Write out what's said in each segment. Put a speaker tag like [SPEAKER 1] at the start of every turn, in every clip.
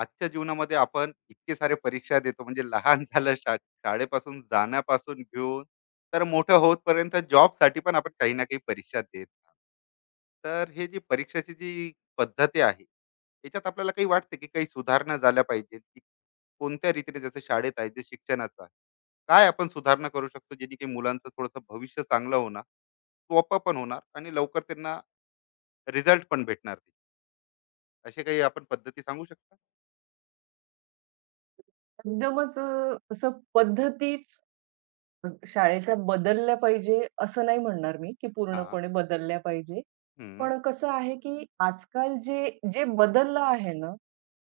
[SPEAKER 1] आजच्या जीवनामध्ये आपण इतके सारे परीक्षा देतो म्हणजे लहान झालं शाळेपासून जाण्यापासून घेऊन तर मोठं होतपर्यंत जॉबसाठी पण आपण काही ना काही परीक्षा देत राहतो. तर हे जी परीक्षाची जी पद्धती आहे याच्यात आपल्याला काही वाटते की काही सुधारणा झाल्या पाहिजे की कोणत्या रीतीने जसं शाळेत आहे जे शिक्षणाचं आहे काय आपण सुधारणा करू शकतो जेणे की मुलांचं थोडंसं भविष्य चांगलं होणार सोपं पण होणार आणि लवकर त्यांना रिझल्ट पण भेटणार असे काही आपण पद्धती सांगू शकता.
[SPEAKER 2] एकदमच असं शाळेच्या बदलल्या पाहिजे असं नाही म्हणणार मी, की
[SPEAKER 1] हा.
[SPEAKER 2] पूर्णपणे बदलल्या पाहिजे.
[SPEAKER 1] हम्म.
[SPEAKER 2] पण कसं आहे, की आजकाल जे जे बदललं आहे ना,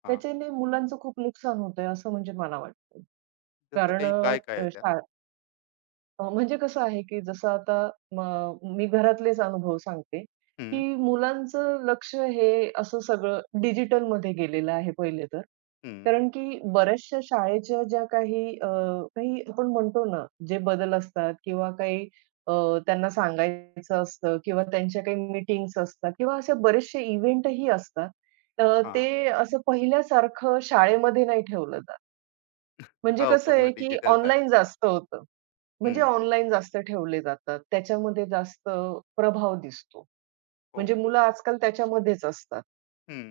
[SPEAKER 1] हा.
[SPEAKER 2] त्याच्याने मुलांचं खूप नुकसान होतंय असं म्हणजे मला वाटतं.
[SPEAKER 1] जसं
[SPEAKER 2] कारण
[SPEAKER 1] काही काय काय आहे त्यात?
[SPEAKER 2] म्हणजे कसं आहे, की जसं आता म मी घरातलेच अनुभव सांगते, की
[SPEAKER 1] हं,
[SPEAKER 2] मुलांचं लक्ष हे असं सगळं डिजिटलमध्ये गेलेलं आहे पहिले तर.
[SPEAKER 1] हं.
[SPEAKER 2] कारण की बऱ्याचशा शाळेच्या ज्या काही काही आपण म्हणतो ना, जे बदल असतात किंवा अ, त्यांना सांगायचं असतं किंवा त्यांच्या काही मीटिंग्स असतात किंवा असे बरेचसे इव्हेंटही असतात. तर
[SPEAKER 1] हां.
[SPEAKER 2] ते असं पहिल्यासारखं शाळेमध्ये नाही ठेवलं जात. म्हणजे
[SPEAKER 1] हो,
[SPEAKER 2] कसं
[SPEAKER 1] पूर्ण
[SPEAKER 2] आहे, की
[SPEAKER 1] डिजिटल झाली.
[SPEAKER 2] ऑनलाईन जास्त होतं. म्हणजे
[SPEAKER 1] हं.
[SPEAKER 2] ऑनलाईन जास्त ठेवले जातात. त्याच्यामध्ये जास्त प्रभाव दिसतो.
[SPEAKER 1] हो.
[SPEAKER 2] म्हणजे मुलं आजकाल त्याच्यामध्येच असतात.
[SPEAKER 1] हं.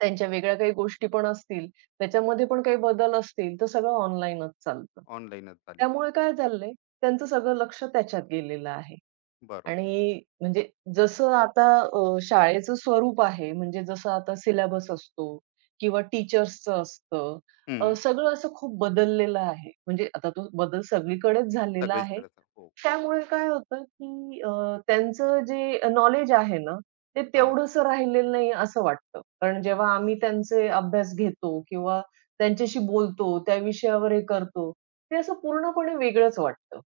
[SPEAKER 2] त्यांच्या वेगळ्या काही गोष्टी पण असतील, त्याच्यामध्ये पण काही बदल असतील, तर सगळं ऑनलाईनच चालतं.
[SPEAKER 1] ऑनलाईनच झालेलं.
[SPEAKER 2] त्यामुळे काय झालंय, त्यांचं सगळं लक्ष त्याच्यात गेलेलं आहे.
[SPEAKER 1] बरोबर.
[SPEAKER 2] आणि म्हणजे जसं आता शाळेचं स्वरूप आहे, म्हणजे जसं आता सिलेबस असतो किंवा टीचर्सचं असतं,
[SPEAKER 1] हं.
[SPEAKER 2] सगळं असं खूप बदललेलं आहे. म्हणजे आता तो बदल सगळीकडेच झालेला आहे.
[SPEAKER 1] सगळीचकडेच. हो.
[SPEAKER 2] त्यामुळे काय होतं, की त्यांचं जे नॉलेज आहे ना, ते
[SPEAKER 1] हां.
[SPEAKER 2] तेवढंसं राहिलेलं नाही असं वाटतं. कारण जेव्हा आम्ही त्यांचे अभ्यास घेतो किंवा त्यांच्याशी बोलतो, त्या विषयावर हे करतो, ते असं पूर्णपणे वेगळंच वाटतं.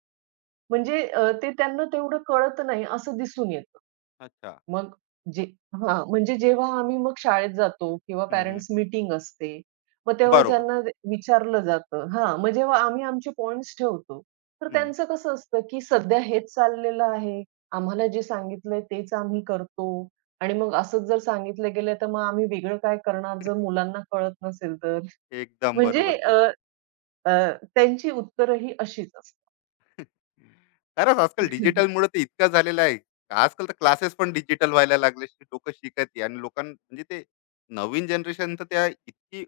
[SPEAKER 2] म्हणजे ते त्यांना तेवढं कळत नाही असं दिसून येतं.
[SPEAKER 1] अच्छा.
[SPEAKER 2] मग जे हां, म्हणजे जेव्हा आम्ही मग शाळेत जातो किंवा
[SPEAKER 1] हं, हं.
[SPEAKER 2] पॅरेंट्स मीटिंग असते, मग तेव्हा
[SPEAKER 1] बरोबर.
[SPEAKER 2] ज्यांना विचारलं जातं हां, मग जेव्हा आम्ही आमचे पॉइंट्स ठेवतो, तर
[SPEAKER 1] हं.
[SPEAKER 2] त्यांचं कसं असतं, की सध्या हेच चाललेलं आहे. आम्हाला जे सांगितलंय तेच आम्ही करतो. आणि मग असंच जर सांगितलं गेलं, तर मग आम्ही वेगळं काय करणार जर मुलांना कळत नसेल तर?
[SPEAKER 1] एकदम
[SPEAKER 2] म्हणजे
[SPEAKER 1] बरोबर
[SPEAKER 2] अ,
[SPEAKER 1] बोलले.
[SPEAKER 2] अ, त्यांची उत्तरं ही अशीच असतात.
[SPEAKER 1] खरंच आजकाल डिजिटलमुळे ते इतकं झालेलं आहे. आजकाल तर क्लासेस पण डिजिटल व्हायला लागले. लोकं शिकत आहे आणि लोकां म्हणजे ते नवीन जनरेशन तर त्या इतकी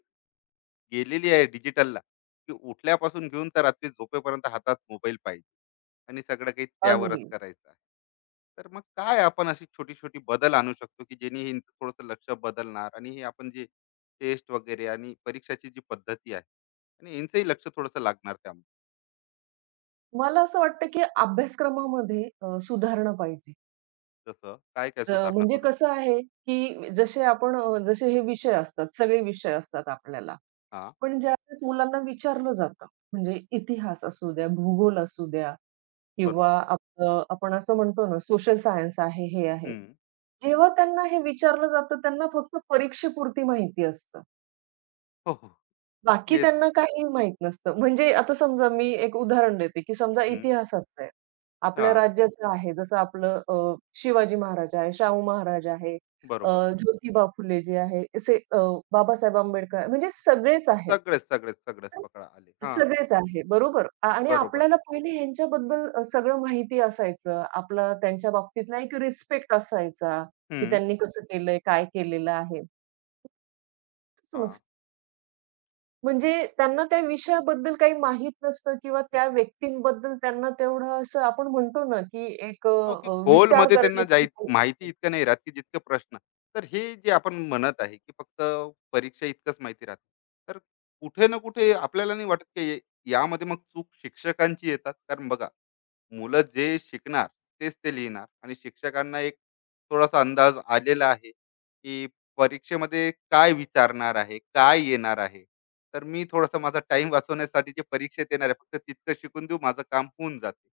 [SPEAKER 1] गेलेली आहे डिजिटलला, की उठल्यापासून घेऊन तर रात्री झोपेपर्यंत हातात मोबाईल पाहिजे आणि सगळं काही त्यावरच
[SPEAKER 2] अगदी.
[SPEAKER 1] करायचं आहे. तर मग काय आपण अशी छोटी-छोटी बदल आणू शकतो, की जेणे हे थोडंसं लक्ष बदलणार आणि हे आपण जे टेस्ट वगैरे आणि परीक्षाची जी पद्धती आहे आणि यांचंही लक्ष थोडंसं लागणार त्यामध्ये.
[SPEAKER 2] मला असं वाटतं, की अभ्यासक्रमामध्ये सुधारणा पाहिजे.
[SPEAKER 1] जसं काय-काय सुधारणा
[SPEAKER 2] म्हणजे
[SPEAKER 1] करू शकतो?
[SPEAKER 2] कसं आहे, की जसे जसे हे विषय असतात, सगळे विषय असतात आपल्याला.
[SPEAKER 1] हां,
[SPEAKER 2] पण ज्यावेळेस मुलांना विचारलं जातं, म्हणजे इतिहास असू द्या, भूगोल असू द्या किंवा
[SPEAKER 1] बरोबर.
[SPEAKER 2] आपलं आपण असं म्हणतो ना, सोशल सायन्स आहे, हे आहे.
[SPEAKER 1] हं.
[SPEAKER 2] जेव्हा त्यांना हे विचारलं जातं, त्यांना फक्त परीक्षेपुरती माहिती असतं.
[SPEAKER 1] हो, हो.
[SPEAKER 2] बाकी
[SPEAKER 1] येत.
[SPEAKER 2] त्यांना काही माहीत नसतं. म्हणजे आता समजा मी एक उदाहरण देते, की समजा
[SPEAKER 1] हं.
[SPEAKER 2] इतिहासाचं आहे. आपल्या
[SPEAKER 1] हां,
[SPEAKER 2] राज्याचं आहे. जसं शिवाजी महाराज आहे, शाहू महाराज आहे, अ,
[SPEAKER 1] बरोबर.
[SPEAKER 2] ज्योतिबा फुले जे आहे, बाबासाहेब आंबेडकर आहे, म्हणजे सगळेच आहेत.
[SPEAKER 1] सगळेच, सगळेच, सगळेच पकडा आले. हां,
[SPEAKER 2] सगळेच आहे, बरोबर. आणि
[SPEAKER 1] बरोबर.
[SPEAKER 2] आपल्याला पहिले ह्यांच्याबद्दल सगळं माहिती असायचं. आपला त्यांच्या बाबतीतला एक रिस्पेक्ट असायचा, की
[SPEAKER 1] हं.
[SPEAKER 2] त्यांनी कसं केलंय, काय केलेलं आहे. तसं
[SPEAKER 1] हां.
[SPEAKER 2] नसतं. म्हणजे त्यांना त्या विषयाबद्दल काही माहीत नसतं किंवा त्या व्यक्तींबद्दल त्यांना तेवढं असं आपण म्हणतो ना, की
[SPEAKER 1] हो, की
[SPEAKER 2] विचार
[SPEAKER 1] खोलमध्ये त्यांना
[SPEAKER 2] करण्याची
[SPEAKER 1] जाई
[SPEAKER 2] हे
[SPEAKER 1] माहिती
[SPEAKER 2] असते.
[SPEAKER 1] इतकं नाही राहत, की जितके प्रश्न. तर हे जे आपण म्हणत आहे, की फक्त परीक्षा इतकंच माहिती राहते. तर कुठे ना कुठे आपल्याला नाही वाटत, की यामध्ये मग चूक शिक्षकांची येतात. कारण बघा, मुलं जे शिकणार तेच ते लिहिणार आणि शिक्षकांना एक थोडासा अंदाज आलेला आहे, की परीक्षेमध्ये काय विचारणार आहे, काय येणार आहे. तर मी थोडासा माझा टाईम वाचवण्यासाठी जे परीक्षेत येणार आहे, फक्त तितकं शिकून देऊ, माझं काम होऊन जाते.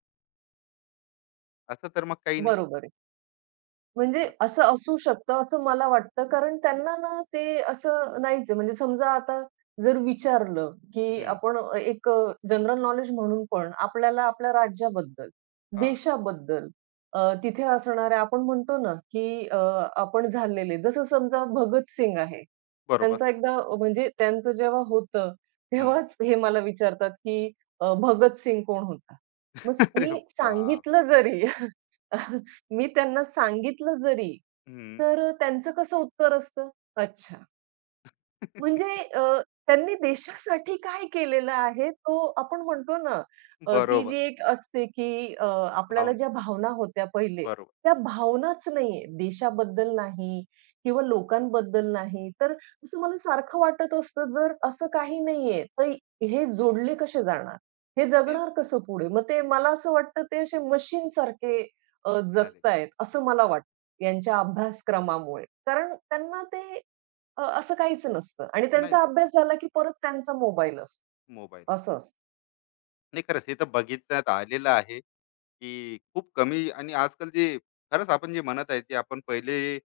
[SPEAKER 1] असं तर मग काही नाही.
[SPEAKER 2] बरोबर आहे. म्हणजे
[SPEAKER 1] कारण
[SPEAKER 2] असं असू शकतं असं मला वाटतं. कारण त्यांना ना ते असं नाहीच आहे. म्हणजे समजा आता जर विचारलं, की
[SPEAKER 1] हं.
[SPEAKER 2] आपण जनरल नॉलेज म्हणून पण आपल्याला आपल्या राज्याबद्दल,
[SPEAKER 1] हा,
[SPEAKER 2] देशाबद्दल तिथे असणाऱ्या आपण म्हणतो ना, आपण झालेले जसं समजा भगत आहे.
[SPEAKER 1] बरोबर.
[SPEAKER 2] त्यांचा म्हणजे त्यांचं जेव्हा होतं,
[SPEAKER 1] हं.
[SPEAKER 2] तेव्हाच हे मला विचारतात, की भगतसिंग कोण होता? मग स
[SPEAKER 1] अरे
[SPEAKER 2] मी
[SPEAKER 1] बाप!
[SPEAKER 2] सांगितलं जरी मी त्यांना सांगितलं जरी,
[SPEAKER 1] हं.
[SPEAKER 2] तर त्यांचं कसं उत्तर असतं? अच्छा. म्हणजे त्यांनी देशासाठी काय केलेलं आहे तो आपण म्हणतो ना, ती
[SPEAKER 1] बरोबर.
[SPEAKER 2] जी एक असते आपल्याला
[SPEAKER 1] भावना.
[SPEAKER 2] ज्या भावना होत्या पहिले,
[SPEAKER 1] बरोबर.
[SPEAKER 2] त्या भावनाच नाहीये. देशाबद्दल नाही किंवा लोकांबद्दल नाही. तर असं मला सारखं वाटत असतं, जर असं काही नाहीये, तर हे जोडले कसे जाणार? हे
[SPEAKER 1] तेच
[SPEAKER 2] जगणार कसं पुढे? मग ते मला असं वाटतं ते असे मशीनसारखे
[SPEAKER 1] झाले.
[SPEAKER 2] जगतायत असं मला वाटतं, यांच्या अभ्यासक्रमामुळे. कारण त्यांना ते असं काहीच नसतं आणि
[SPEAKER 1] नाही
[SPEAKER 2] त्यांचा अभ्यास झाला की परत त्यांचा मोबाईल असतो.
[SPEAKER 1] मोबाईल.
[SPEAKER 2] असं असतं.
[SPEAKER 1] नाही खरंच हे तर बघितण्यात आलेलं आहे, की खूप कमी आणि आजकाल जे खरंच आपण जे म्हणत आहे, ते आपण पहिले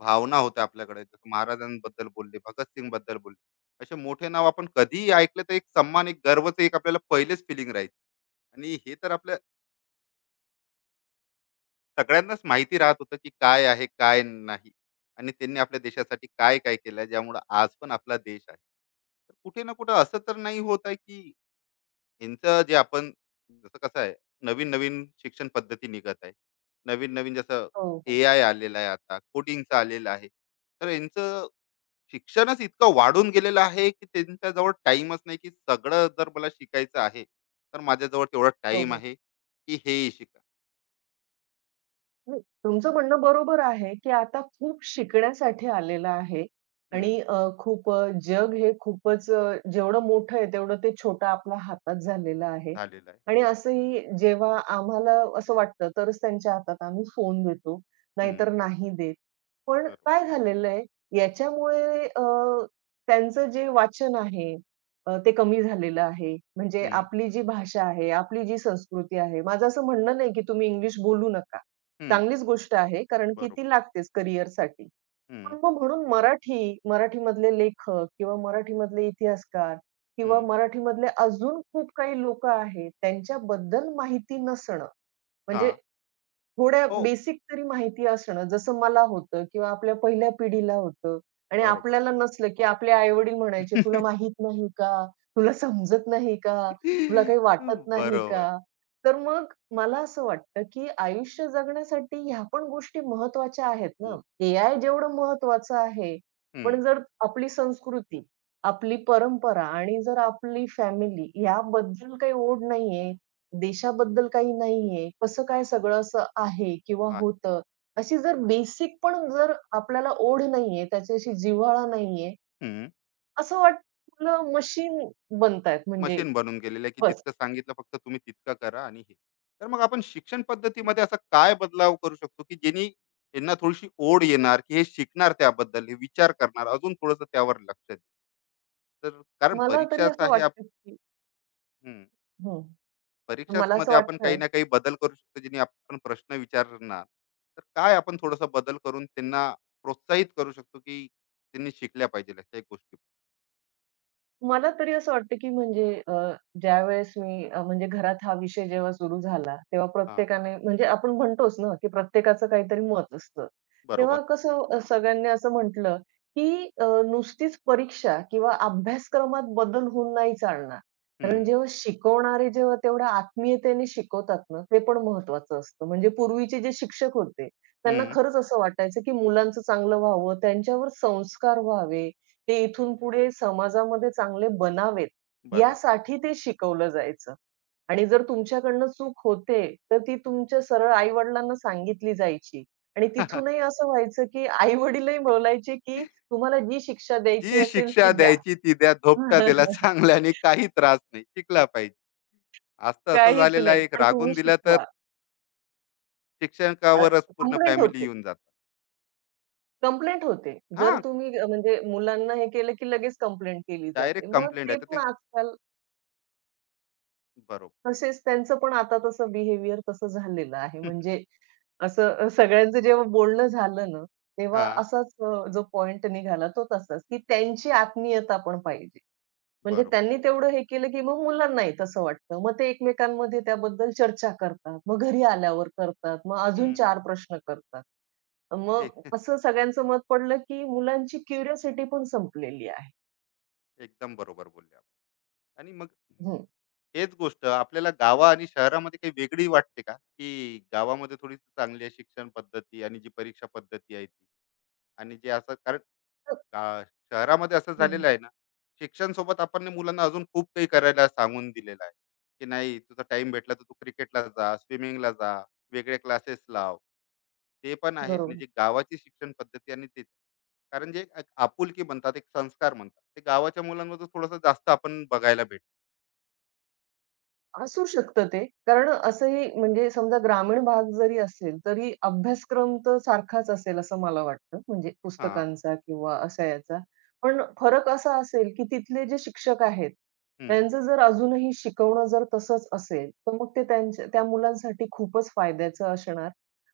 [SPEAKER 1] भावना होत्या आपल्याकडे. जसं महाराजांबद्दल बोलले, भगतसिंगबद्दल बोलले. असे मोठे नाव आपण कधीही ऐकलं तर एक सन्मान, एक गर्वचं एक आपल्याला पहिलेच फीलिंग राहील आणि हे तर आपल्या सगळ्यांनाच माहिती राहत होतं की काय आहे काय नाही आणि त्यांनी आपल्या देशासाठी काय काय केलं ज्यामुळे आज पण आपला देश आहे. तर कुठे ना कुठे असं तर नाही होत आहे की यांचं जे आपण जसं कसं आहे नवीन नवीन शिक्षण पद्धती निघत आहे, नवीन नवीन जसं
[SPEAKER 2] हो, हो.
[SPEAKER 1] ए आय आलेलं आहे, आता कोडिंगचं आलेलं आहे, तर यांचं शिक्षणच इतकं वाढून गेलेलं आहे की त्यांच्याजवळ टाइमच नाही की सगळं जर मला शिकायचं आहे तर माझ्याजवळ तेवढा
[SPEAKER 2] हो,
[SPEAKER 1] टाइम
[SPEAKER 2] हो.
[SPEAKER 1] आहे की हेही शिका.
[SPEAKER 2] नाही, तुमचं म्हणणं बरोबर आहे, की आता खूप शिकण्यासाठी आलेलं आहे
[SPEAKER 1] हम्म.
[SPEAKER 2] आणि जग हे खूपच जेवढं मोठं आहे, तेवढं ते छोटं आपल्या हातात झालेलं आहे.
[SPEAKER 1] झालेलं आहे.
[SPEAKER 2] आणि
[SPEAKER 1] हम्म.
[SPEAKER 2] असंही जेव्हा आम्हाला असं वाटतं, तरच त्यांच्या हातात आम्ही फोन देतो,
[SPEAKER 1] हम्म.
[SPEAKER 2] नाहीतर नाही देत. पण
[SPEAKER 1] बरोबर.
[SPEAKER 2] काय झालेलं आहे, याच्यामुळे त्यांचं जे वाचन आहे ते कमी झालेलं आहे. म्हणजे
[SPEAKER 1] हम्म.
[SPEAKER 2] आपली जी भाषा आहे, आपली जी संस्कृती आहे. माझं असं म्हणणं नाही, की तुम्ही इंग्लिश बोलू नका.
[SPEAKER 1] हम्म.
[SPEAKER 2] चांगलीच गोष्ट आहे, कारण की
[SPEAKER 1] बरोबर.
[SPEAKER 2] ती लागतेच करिअरसाठी.
[SPEAKER 1] हम्म.
[SPEAKER 2] पण मग म्हणून मराठी, मराठीमधले लेखक किंवा मराठीमधले इतिहासकार किंवा
[SPEAKER 1] हम्म.
[SPEAKER 2] मराठीमधले अजून खूप काही लोकं आहेत, त्यांच्याबद्दल माहिती नसणं
[SPEAKER 1] हा.
[SPEAKER 2] म्हणजे थोड्या
[SPEAKER 1] हो.
[SPEAKER 2] बेसिक तरी माहिती असणं, जसं मला होतं किंवा आपल्या पहिल्या पिढीला होतं आणि
[SPEAKER 1] बरोबर.
[SPEAKER 2] आपल्याला नसलं, की आपले आई-वडील म्हणायचे, "तुला माहीत नाही का? तुला समजत नाही का? तुला काही वाटत नाही
[SPEAKER 1] बरोबर.
[SPEAKER 2] का?" तर मग मला असं वाटतं, की आयुष्य जगण्यासाठी ह्या पण गोष्टी महत्त्वाच्या आहेत ना.
[SPEAKER 1] खूप.
[SPEAKER 2] एआय जेवढं महत्त्वाचं आहे,
[SPEAKER 1] हम्म.
[SPEAKER 2] पण जर आपली संस्कृती, आपली परंपरा आणि जर आपली फॅमिली याबद्दल काही ओढ नाहीये देशाबद्दल काही नाहीये, कसं काय सगळं असं आहे किंवा
[SPEAKER 1] आहे.
[SPEAKER 2] होतं. अशी जर बेसिक पण जर आपल्याला ओढ नाहीये, त्याच्याशी जिव्हाळा नाहीये,
[SPEAKER 1] हम्म.
[SPEAKER 2] असं वाटतं आपलं मशीन बनतायत म्हणजे
[SPEAKER 1] मशीन बनून गेलेलं आहे की
[SPEAKER 2] बस.
[SPEAKER 1] जितकं सांगितलं फक्त तुम्ही तितकं करा आणि हे. तर मग आपण शिक्षण पद्धतीमध्ये असा काय बदलाव करू शकतो की ज्यांनी यांना थोडीशी ओढ येणार की हे शिकणार त्याबद्दल हे विचार करणार अजून थोडस त्यावर लक्ष दे. तर कारण
[SPEAKER 2] मला तरी
[SPEAKER 1] परीक्षाच
[SPEAKER 2] असं
[SPEAKER 1] आहे
[SPEAKER 2] वाटतं, की हं.
[SPEAKER 1] परीक्षाच
[SPEAKER 2] मला असं
[SPEAKER 1] मध्ये आपण काही
[SPEAKER 2] वाटतं
[SPEAKER 1] ना काही बदल करू शकतो जेणे आपण प्रश्न विचारणार. तर काय आपण थोडासा बदल करून त्यांना प्रोत्साहित करू शकतो की त्यांनी शिकल्या पाहिजे काही गोष्टी.
[SPEAKER 2] मला तरी असं वाटतं, की ज्यावेळेस म्हणजे घरात हा विषय जेव्हा सुरू झाला, तेव्हा
[SPEAKER 1] हा.
[SPEAKER 2] प्रत्येकाने म्हणजे आपण म्हणतोच ना, की प्रत्येकाचं काहीतरी मत असतं.
[SPEAKER 1] बरोबर.
[SPEAKER 2] तेव्हा कसं सगळ्यांनी असं म्हटलं, की नुसतीच परीक्षा किंवा अभ्यासक्रमात बदल होऊन नाही चालणार. कारण
[SPEAKER 1] हम्म.
[SPEAKER 2] जेव्हा शिकवणारे तेवढ्या आत्मीयतेने शिकवतात ना, ते पण महत्त्वाचं असतं. म्हणजे पूर्वीचे जे शिक्षक होते, त्यांना
[SPEAKER 1] हम्म.
[SPEAKER 2] खरंच असं वाटायचं, की मुलांचं चांगलं व्हावं, त्यांच्यावर संस्कार व्हावे ते इथून पुढे समाजामध्ये चांगले बनावेत,
[SPEAKER 1] बनाव.
[SPEAKER 2] यासाठी ते शिकवलं जायचं. आणि जर तुमच्याकडनं चूक होते, तर ती तुमच्या सरळ आई-वडिलांना सांगितली जायची. आणि तिथूनही असं व्हायचं, की आई-वडीलही बोलायचे, की "तुम्हाला जी शिक्षा द्यायची
[SPEAKER 1] जी
[SPEAKER 2] असेल ती
[SPEAKER 1] शिक्षा
[SPEAKER 2] द्या."
[SPEAKER 1] द्यायची ती द्या, धोपटा त्याला चांगल्याने, काही त्रास नाही, शिकला पाहिजे. आज तर असं
[SPEAKER 2] काहीच
[SPEAKER 1] झालेलं
[SPEAKER 2] नाही,
[SPEAKER 1] आहे एक
[SPEAKER 2] पण
[SPEAKER 1] रागून
[SPEAKER 2] तुम्ही
[SPEAKER 1] दिला तर
[SPEAKER 2] शिकवा. अ,
[SPEAKER 1] शिक्षकावरच पूर्ण
[SPEAKER 2] कंप्लेंट
[SPEAKER 1] फॅमिली
[SPEAKER 2] होते,
[SPEAKER 1] येऊन जातात.
[SPEAKER 2] कंप्लेंट होते.
[SPEAKER 1] हा,
[SPEAKER 2] जर तुम्ही म्हणजे मुलांना हे केलं, की लगेच कंप्लेंट केली जाते.
[SPEAKER 1] डायरेक्ट
[SPEAKER 2] मग
[SPEAKER 1] कंप्लेंट आहे
[SPEAKER 2] ते
[SPEAKER 1] तर
[SPEAKER 2] पण
[SPEAKER 1] ते.
[SPEAKER 2] आजकाल
[SPEAKER 1] बरोबर.
[SPEAKER 2] तसेच त्यांचं पण आता तसं बिहेवियर तसं झालेलं आहे. म्हणजे सगळ्यांचं जेव्हा बोलणं झालं ना, तेव्हा
[SPEAKER 1] हा.
[SPEAKER 2] असाच अ, जो पॉइंट निघाला तो तसाच, की त्यांची आत्मीयता पण पाहिजे. म्हणजे
[SPEAKER 1] बरोबर.
[SPEAKER 2] त्यांनी तेवढं हे केलं, की मग मुलांनाही तसं वाटतं. मग ते एकमेकांमध्ये त्याबद्दल चर्चा करतात. मग घरी आल्यावर करतात. मग अजून
[SPEAKER 1] हम्म.
[SPEAKER 2] 4 प्रश्न करतात. मग
[SPEAKER 1] हे
[SPEAKER 2] असं सगळ्यांचं मत पडलं, की मुलांची क्युरिओसिटी पण संपलेली आहे.
[SPEAKER 1] एकदम बरोबर बोलले आपण. आणि मग
[SPEAKER 2] हं.
[SPEAKER 1] हेच गोष्ट आपल्याला गावा आणि शहरामध्ये काही वेगळी वाटते का की गावामध्ये थोडी चांगली आहे शिक्षण पद्धती आणि जी परीक्षा पद्धती आहे ती आणि जे असं कारण
[SPEAKER 2] तर
[SPEAKER 1] गा- शहरामध्ये असं
[SPEAKER 2] हं.
[SPEAKER 1] झालेलं आहे ना, शिक्षण सोबत आपण ने मुलांना अजून खूप काही करायला सांगून दिलेलं आहे की नाही तुझा टाइम भेटला तर तू क्रिकेटला जा, स्विमिंगला जा, वेगळे क्लासेस लाव. ते पण आहे आणि
[SPEAKER 2] बरोबर.
[SPEAKER 1] जे गावाची शिक्षण पद्धती आणि ते, कारण जे एक आपुलकी म्हणतात एक संस्कार म्हणतात ते गावाच्या मुलांमध्ये थोडंसं जास्त आपण बघायला भेटतो.
[SPEAKER 2] असू शकतं ते. कारण असंही म्हणजे समजा ग्रामीण भाग जरी असेल, तरी अभ्यासक्रम तर सारखाच असेल असं मला वाटतं. म्हणजे
[SPEAKER 1] हां.
[SPEAKER 2] पुस्तकांचा किंवा असा याचा. पण फरक असा असेल, की तिथले जे शिक्षक आहेत
[SPEAKER 1] हं.
[SPEAKER 2] त्यांचं जर अजूनही शिकवणं जर तसंच असेल, तर मग ते त्यांच्या त्या मुलांसाठी खूपच फायद्याचं असणार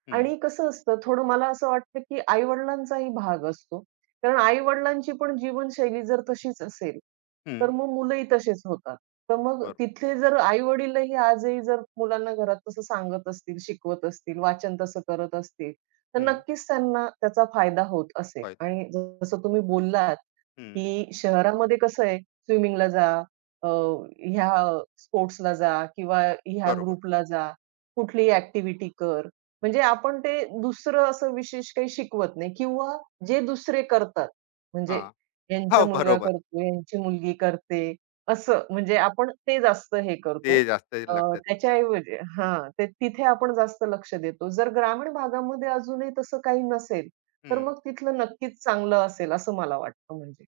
[SPEAKER 1] हं.
[SPEAKER 2] आणि कसं असतं थोडं मला असं वाटतं, की आई-वडिलांचाही भाग असतो. कारण आई-वडिलांची पण जीवनशैली जर तशीच असेल,
[SPEAKER 1] हं.
[SPEAKER 2] तर मग मुलंही तसेच होतात. तर मग
[SPEAKER 1] बरो.
[SPEAKER 2] तिथले जर आई-वडीलही आजही जर मुलांना घरात तसं सांगत असतील, शिकवत असतील, वाचन तसं करत असतील, तर
[SPEAKER 1] हं.
[SPEAKER 2] नक्कीच त्यांना त्याचा फायदा होत असेल
[SPEAKER 1] फायदा.
[SPEAKER 2] आणि जसं तुम्ही बोललात,
[SPEAKER 1] हं.
[SPEAKER 2] की शहरामध्ये कसं आहे स्विमिंगला जा अ, ह्या स्पोर्ट्सला जा किंवा ह्या
[SPEAKER 1] बरोबर.
[SPEAKER 2] ग्रुपला जा, कुठलीही ॲक्टिव्हिटी कर. म्हणजे आपण ते दुसरं असं विशेष काही शिकवत नाही किंवा जे दुसरे करतात, म्हणजे
[SPEAKER 1] हां.
[SPEAKER 2] यांचा
[SPEAKER 1] हो,
[SPEAKER 2] मुलगा
[SPEAKER 1] बरोबर.
[SPEAKER 2] करतो, यांची मुलगी करते, असं म्हणजे आपण ते जास्त हे करतो.
[SPEAKER 1] ते जास्त
[SPEAKER 2] अ,
[SPEAKER 1] लक्षात येतं.
[SPEAKER 2] त्याच्याऐवजी हां, ते तिथे आपण जास्त लक्ष देतो. जर ग्रामीण भागामध्ये अजूनही तसं काही नसेल, तर
[SPEAKER 1] हं.
[SPEAKER 2] मग तिथलं नक्कीच चांगलं असेल असं मला वाटतं म्हणजे.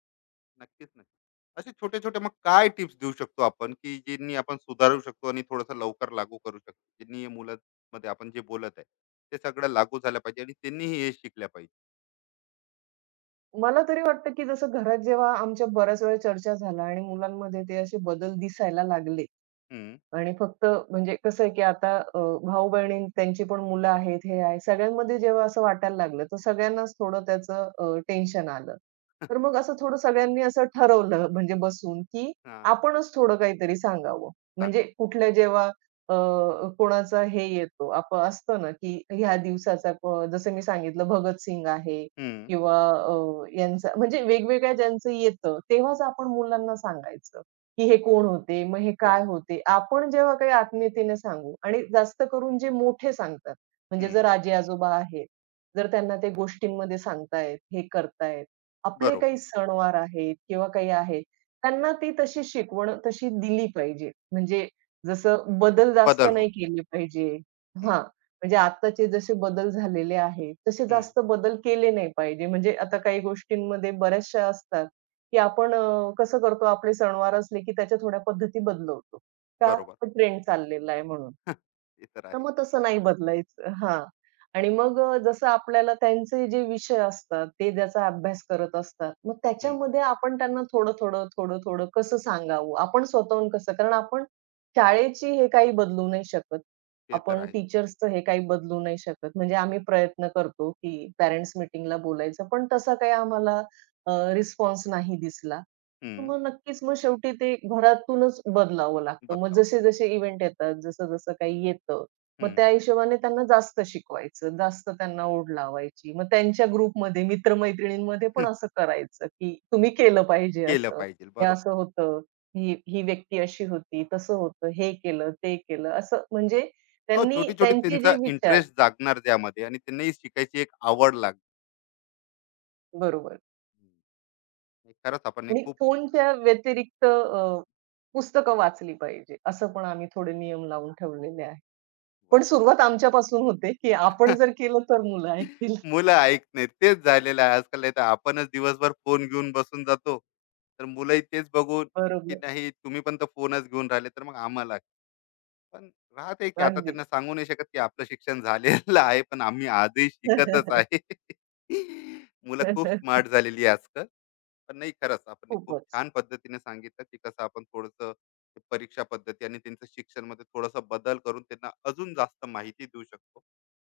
[SPEAKER 1] नक्कीच, नक्कीच. असे छोटे-छोटे मग काय टिप्स देऊ शकतो आपण, की ज्यांनी आपण सुधारू शकतो आणि थोडंसं लवकर लागू करू शकतो? ज्यांनी या मुलांमध्ये आपण जे बोलत आहे, ते सगळं लागू झालं पाहिजे आणि त्यांनीही हे शिकल्या पाहिजे.
[SPEAKER 2] मला तरी वाटतं, की जसं घरात जेव्हा आमच्या बऱ्याच वेळा चर्चा झाल्या आणि मुलांमध्ये ते असे बदल दिसायला लागले,
[SPEAKER 1] हं.
[SPEAKER 2] आणि फक्त म्हणजे कसं आहे, की आता भाऊ-बहीण त्यांची पण मुलं आहेत, हे आहे. सगळ्यांमध्ये जेव्हा असं वाटायला लागलं, तर सगळ्यांनाच थोडं त्याचं टेन्शन आलं. तर मग असं थोडं सगळ्यांनी असं ठरवलं म्हणजे बसून, की
[SPEAKER 1] हां.
[SPEAKER 2] आपणच थोडं काहीतरी सांगावं. म्हणजे
[SPEAKER 1] सांगा.
[SPEAKER 2] अ, कोणाचा हे येतो आप असतं ना, की ह्या दिवसाचा जसं मी सांगितलं भगतसिंग आहे
[SPEAKER 1] हं.
[SPEAKER 2] किंवा यांचा म्हणजे वेगवेगळ्या ज्यांचं येतं, तेव्हाच आपण मुलांना सांगायचं. की हे कोण होते? मग हे
[SPEAKER 1] कोण?
[SPEAKER 2] काय होते? आपण जेव्हा काही आत्मीयतेने सांगू आणि जास्त करून जे मोठे सांगतात, म्हणजे जर
[SPEAKER 1] हं.
[SPEAKER 2] आजी-आजोबा आहेत, जर त्यांना ते गोष्टींमध्ये सांगतायत, हे करतायत. आपले
[SPEAKER 1] बरोबर.
[SPEAKER 2] काही सणवार आहेत किंवा काही आहेत, त्यांना ती तशी शिकवण तशी दिली पाहिजे. म्हणजे जसं बदल जास्त
[SPEAKER 1] बदल होऊन.
[SPEAKER 2] नाही केले पाहिजे
[SPEAKER 1] हं,
[SPEAKER 2] हां, म्हणजे आत्ताचे जसे बदल झालेले आहेत, तसे
[SPEAKER 1] हं.
[SPEAKER 2] जास्त बदल केले नाही पाहिजे. म्हणजे आता काही गोष्टींमध्ये बऱ्याचशा असतात, की आपण कसं करतो आपले सणवार असले की त्याच्या थोड्या पद्धती बदलवतो. का?
[SPEAKER 1] बरोबर.
[SPEAKER 2] तो ट्रेंड चाललेला आहे म्हणून.
[SPEAKER 1] ते तर
[SPEAKER 2] तर
[SPEAKER 1] आहे.
[SPEAKER 2] मग तसं नाही बदलायचं. हां. आणि मग जसं आपल्याला त्यांचे जे विषय असतात, ते ज्याचा अभ्यास करत असतात, मग
[SPEAKER 1] हं.
[SPEAKER 2] त्याच्यामध्ये आपण त्यांना थोडं-थोडं, थोडं-थोडं कसं सांगावं? आपण स्वतःहून कसं? कारण आपण शाळेची हे काही बदलू नाही शकत.
[SPEAKER 1] ते तर
[SPEAKER 2] आपण
[SPEAKER 1] आहे.
[SPEAKER 2] टीचर्सचं हे काही बदलू नाही शकत. म्हणजे आम्ही प्रयत्न करतो, की पॅरेंट्स मीटिंगला बोलायचं, पण तसा काही आम्हाला रिस्पॉन्स नाही दिसला. मग नक्कीच मग शेवटी ते घरातूनच बदलावं लागतं. मग
[SPEAKER 1] बदलावं.
[SPEAKER 2] जसे-जसे इव्हेंट येतात, जसं-जसं काही येतं, मग
[SPEAKER 1] हम्म.
[SPEAKER 2] त्या हिशोबाने त्यांना जास्त शिकवायचं, जास्त त्यांना ओढ लावायची. मग त्यांच्या ग्रुपमध्ये मित्र-मैत्रिणींमध्ये पण असं करायचं, की तुम्ही केलं पाहिजे
[SPEAKER 1] केलं
[SPEAKER 2] असं.
[SPEAKER 1] पाहिजे.
[SPEAKER 2] हे
[SPEAKER 1] बरोबर.
[SPEAKER 2] असं होतं, ही ही व्यक्ती अशी होती, तसं होतं, हे केलं, ते केलं असं म्हणजे
[SPEAKER 1] अहो
[SPEAKER 2] त्यांनी
[SPEAKER 1] छोटी छोटी
[SPEAKER 2] त्यांचे
[SPEAKER 1] त्यांचा
[SPEAKER 2] जे विचार
[SPEAKER 1] इंटरेस्ट जागणार त्यामध्ये आणि त्यांनाही शिकायची एक आवड लागणार.
[SPEAKER 2] बरोबर
[SPEAKER 1] खरंच आपण हे
[SPEAKER 2] आणि
[SPEAKER 1] खूप.
[SPEAKER 2] फोनच्या व्यतिरिक्त पुस्तकं वाचली पाहिजे. असं पण आम्ही थोडे नियम लावून ठेवलेले आहे.
[SPEAKER 1] वा
[SPEAKER 2] पण
[SPEAKER 1] वा.
[SPEAKER 2] सुरुवात आमच्यापासून होते, की आपण जर केलं तर मुलं ऐकतील.
[SPEAKER 1] मुलं ऐकत नाहीत तेच झालेलं आहे आजकाल, नाही तर आपणच दिवसभर फोन घेऊन बसून जातो, तर मुलंही तेच बघून, की
[SPEAKER 2] बरोबर.
[SPEAKER 1] नाही तुम्ही पण तर फोनच घेऊन राहिले तर मग आम्हाला पण राहते की आता
[SPEAKER 2] अगदी.
[SPEAKER 1] त्यांना सांगू नाही शकत की आपलं शिक्षण झालेलं आहे पण आम्ही आजही शिकतच आहे. मुलं खूप स्मार्ट झालेली आहे आजकाल. पण नाही, खरंच आपण हे खूप
[SPEAKER 2] खूपच.
[SPEAKER 1] छान पद्धतीने सांगितलं की कसं आपण थोडंसं ते परीक्षा पद्धती आणि त्यांचं शिक्षणमध्ये थोडासा बदल करून त्यांना अजून जास्त माहिती देऊ शकतो.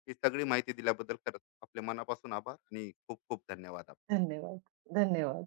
[SPEAKER 1] ही सगळी माहिती दिल्याबद्दल खरंच आपल्या मनापासून आभार आणि खूप खूप धन्यवाद.
[SPEAKER 2] धन्यवाद. धन्यवाद.